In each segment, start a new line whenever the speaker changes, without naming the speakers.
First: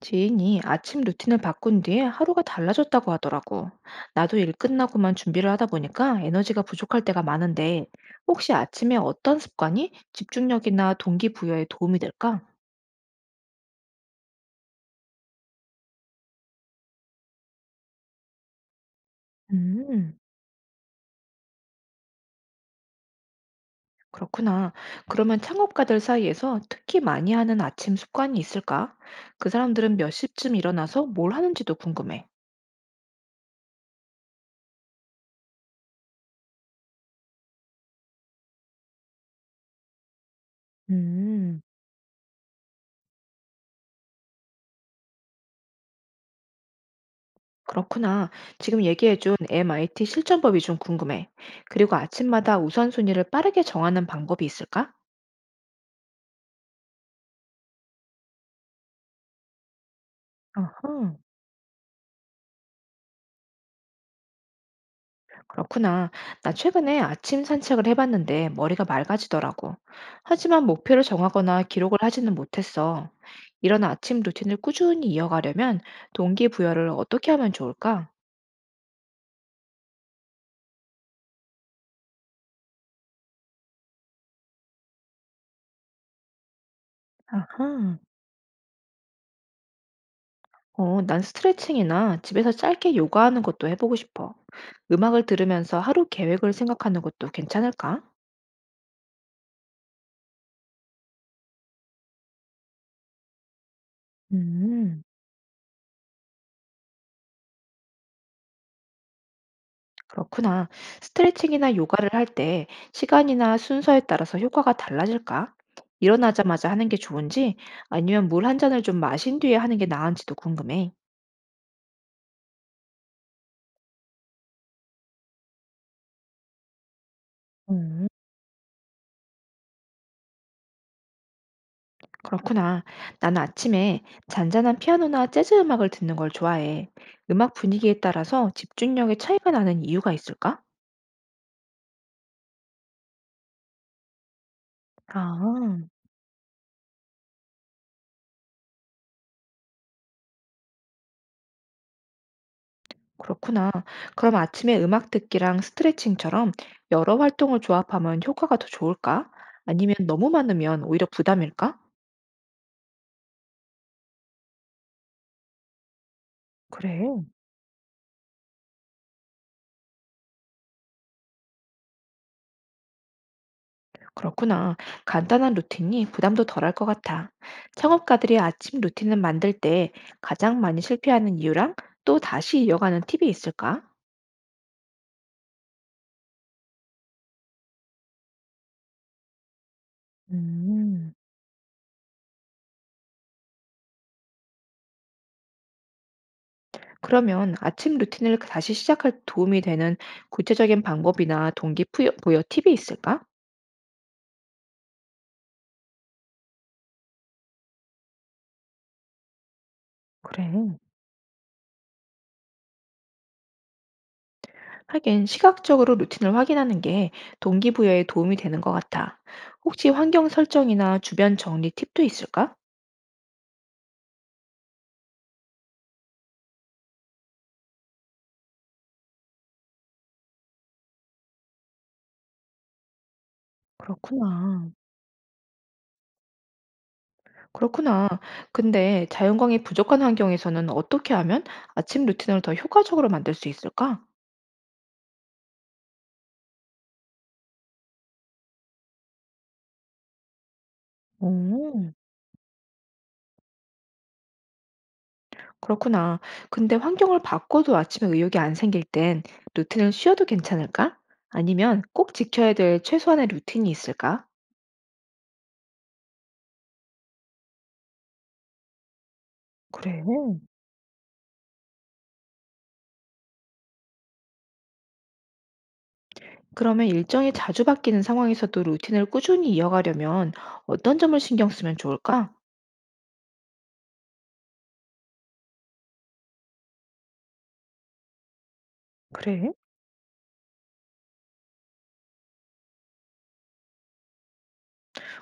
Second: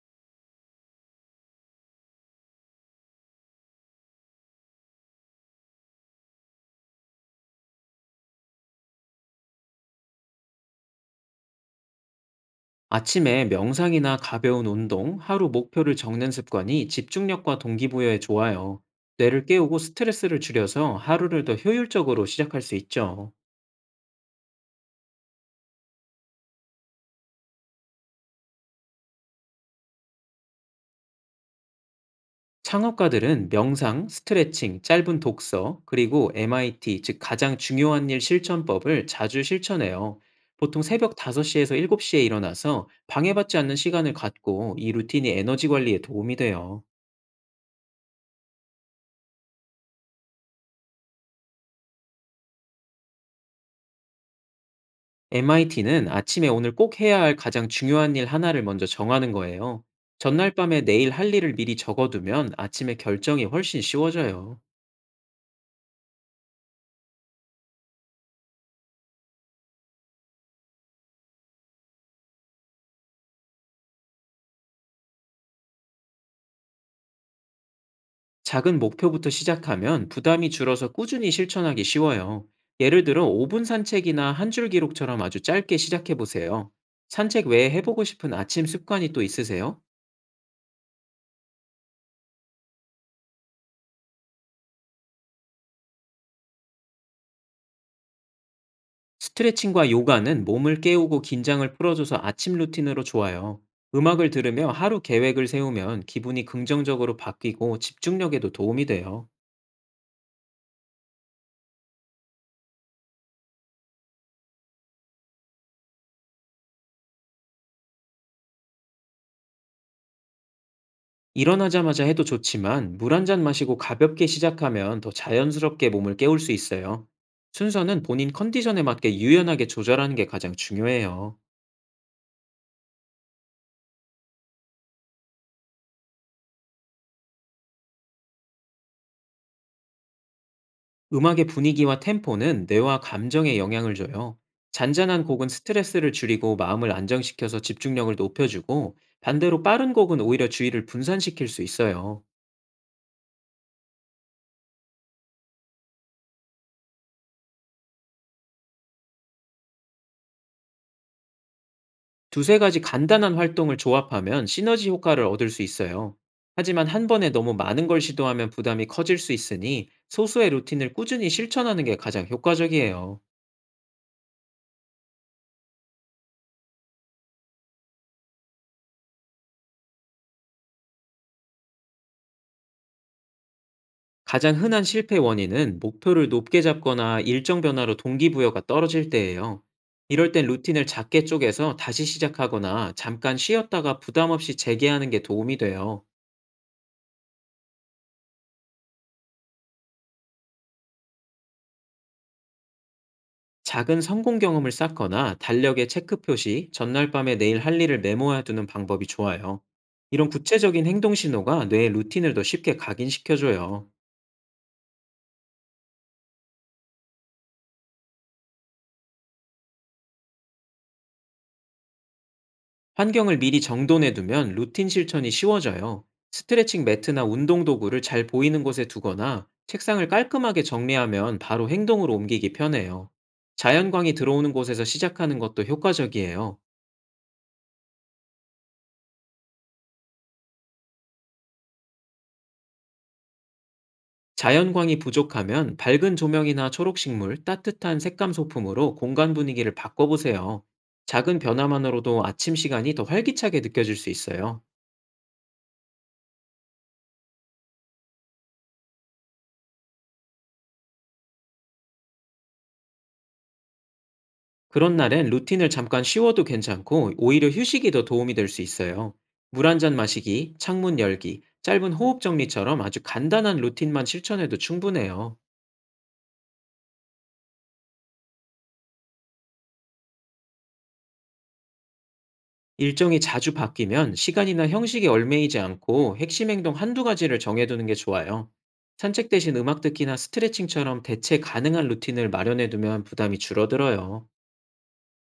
지인이 아침 루틴을 바꾼 뒤에 하루가 달라졌다고 하더라고. 나도 일 끝나고만 준비를 하다 보니까 에너지가 부족할 때가 많은데, 혹시 아침에 어떤 습관이 집중력이나 동기부여에 도움이 될까?
아침에 명상이나 가벼운 운동, 하루 목표를 적는 습관이 집중력과 동기부여에 좋아요. 뇌를 깨우고
음,
스트레스를 줄여서 하루를 더 효율적으로 시작할 수 있죠.
그렇구나. 그러면 창업가들 사이에서 특히 많이 하는 아침 습관이 있을까? 그 사람들은 몇 시쯤 일어나서 뭘 하는지도 궁금해.
창업가들은 명상, 스트레칭, 짧은 독서, 그리고 MIT, 즉 가장 중요한 일 실천법을 자주 실천해요. 보통 새벽
음.
5시에서 7시에 일어나서 방해받지 않는 시간을 갖고 이 루틴이 에너지 관리에 도움이 돼요.
그렇구나. 지금 얘기해준 MIT 실전법이 좀 궁금해. 그리고 아침마다 우선순위를 빠르게 정하는 방법이 있을까?
MIT는 아침에 오늘 꼭 해야 할 가장 중요한 일 하나를 먼저 정하는 거예요. 전날 밤에
어허,
내일 할 일을 미리 적어두면 아침에 결정이 훨씬 쉬워져요.
그렇구나. 나 최근에 아침 산책을 해봤는데 머리가 맑아지더라고. 하지만 목표를 정하거나 기록을 하지는 못했어. 이런 아침 루틴을 꾸준히 이어가려면 동기부여를 어떻게 하면 좋을까?
작은 목표부터 시작하면 부담이 줄어서 꾸준히 실천하기 쉬워요. 예를 들어 5분 산책이나 한줄 기록처럼 아주 짧게 시작해 보세요. 산책 외에
아하.
해보고 싶은 아침 습관이 또 있으세요?
어, 난 스트레칭이나 집에서 짧게 요가하는 것도 해보고 싶어. 음악을 들으면서 하루 계획을 생각하는 것도 괜찮을까?
스트레칭과 요가는 몸을 깨우고 긴장을 풀어줘서 아침 루틴으로 좋아요. 음악을 들으며 하루
음,
계획을 세우면 기분이 긍정적으로 바뀌고 집중력에도 도움이 돼요.
그렇구나. 스트레칭이나 요가를 할 때 시간이나 순서에 따라서 효과가 달라질까? 일어나자마자 하는 게 좋은지 아니면 물 한 잔을 좀 마신 뒤에 하는 게 나은지도 궁금해.
일어나자마자 해도 좋지만 물 한잔 마시고 가볍게 시작하면 더 자연스럽게 몸을 깨울 수 있어요. 순서는
음,
본인 컨디션에 맞게 유연하게 조절하는 게 가장 중요해요.
그렇구나. 나는 아침에 잔잔한 피아노나 재즈 음악을 듣는 걸 좋아해. 음악 분위기에 따라서 집중력에 차이가 나는 이유가 있을까?
음악의 분위기와 템포는 뇌와 감정에 영향을 줘요. 잔잔한
아.
곡은 스트레스를 줄이고 마음을 안정시켜서 집중력을 높여주고, 반대로 빠른 곡은 오히려 주의를 분산시킬 수 있어요.
그렇구나. 그럼 아침에 음악 듣기랑 스트레칭처럼 여러 활동을 조합하면 효과가 더 좋을까? 아니면 너무 많으면 오히려 부담일까?
두세 가지 간단한 활동을 조합하면 시너지 효과를 얻을 수 있어요. 하지만 한
그래,
번에 너무 많은 걸 시도하면 부담이 커질 수 있으니 소수의 루틴을 꾸준히 실천하는 게 가장 효과적이에요.
그렇구나. 간단한 루틴이 부담도 덜할 것 같아. 창업가들이 아침 루틴을 만들 때 가장 많이 실패하는 이유랑 또 다시 이어가는 팁이 있을까?
가장 흔한 실패 원인은 목표를 높게 잡거나 일정 변화로 동기부여가 떨어질 때예요. 이럴 땐 루틴을
음,
작게 쪼개서 다시 시작하거나 잠깐 쉬었다가 부담 없이 재개하는 게 도움이 돼요.
그러면 아침 루틴을 다시 시작할 도움이 되는 구체적인 방법이나 동기 부여 팁이 있을까?
작은 성공 경험을 쌓거나 달력에 체크 표시, 전날 밤에 내일 할 일을 메모해두는 방법이 좋아요. 이런
그래.
구체적인 행동 신호가 뇌의 루틴을 더 쉽게 각인시켜줘요.
하긴 시각적으로 루틴을 확인하는 게 동기부여에 도움이 되는 것 같아. 혹시 환경 설정이나 주변 정리 팁도 있을까?
환경을 미리 정돈해 두면 루틴 실천이 쉬워져요. 스트레칭 매트나 운동 도구를 잘 보이는 곳에 두거나 책상을 깔끔하게 정리하면 바로 행동으로 옮기기 편해요. 자연광이 들어오는
그렇구나.
곳에서 시작하는 것도 효과적이에요.
그렇구나. 근데 자연광이 부족한 환경에서는 어떻게 하면 아침 루틴을 더 효과적으로 만들 수 있을까?
자연광이 부족하면 밝은 조명이나 초록식물, 따뜻한 색감 소품으로 공간 분위기를 바꿔보세요. 작은
오,
변화만으로도 아침 시간이 더 활기차게 느껴질 수 있어요.
그렇구나. 근데 환경을 바꿔도 아침에 의욕이 안 생길 땐 루틴을 쉬어도 괜찮을까? 아니면 꼭 지켜야 될 최소한의 루틴이 있을까?
그런 날엔 루틴을 잠깐 쉬워도 괜찮고 오히려 휴식이 더 도움이 될 수 있어요. 물 한잔
그래.
마시기, 창문 열기, 짧은 호흡 정리처럼 아주 간단한 루틴만 실천해도 충분해요.
그러면 일정이 자주 바뀌는 상황에서도 루틴을 꾸준히 이어가려면 어떤 점을 신경 쓰면 좋을까?
일정이 자주 바뀌면 시간이나 형식에 얼매이지 않고 핵심 행동 한두 가지를 정해두는 게 좋아요. 산책
그래?
대신 음악 듣기나 스트레칭처럼 대체 가능한 루틴을 마련해두면 부담이 줄어들어요.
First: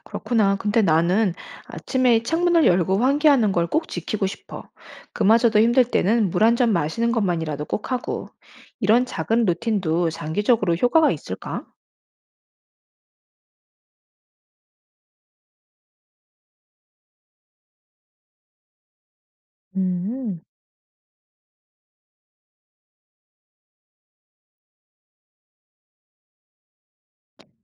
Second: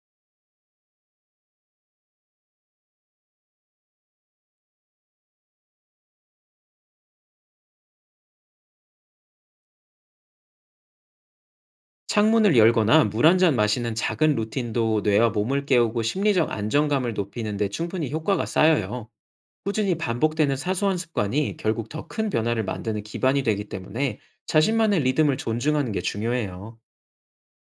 그렇구나. 근데 나는 아침에 창문을 열고 환기하는 걸 꼭 지키고 싶어. 그마저도 힘들 때는 물 한 잔 마시는 것만이라도 꼭 하고. 이런 작은 루틴도 장기적으로 효과가 있을까?
창문을 열거나 물 한잔 마시는 작은 루틴도 뇌와 몸을 깨우고 심리적 안정감을 높이는데 충분히 효과가 쌓여요. 꾸준히
음.
반복되는 사소한 습관이 결국 더 큰 변화를 만드는 기반이 되기 때문에 자신만의 리듬을 존중하는 게 중요해요.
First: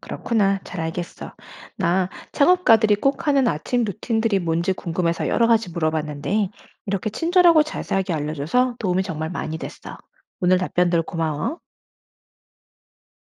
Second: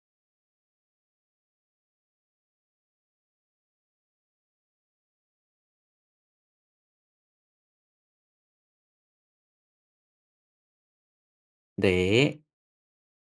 그렇구나. 잘 알겠어. 나 창업가들이 꼭 하는 아침 루틴들이 뭔지 궁금해서 여러 가지 물어봤는데, 이렇게 친절하고 자세하게 알려줘서 도움이 정말 많이 됐어. 오늘 답변들 고마워.
네.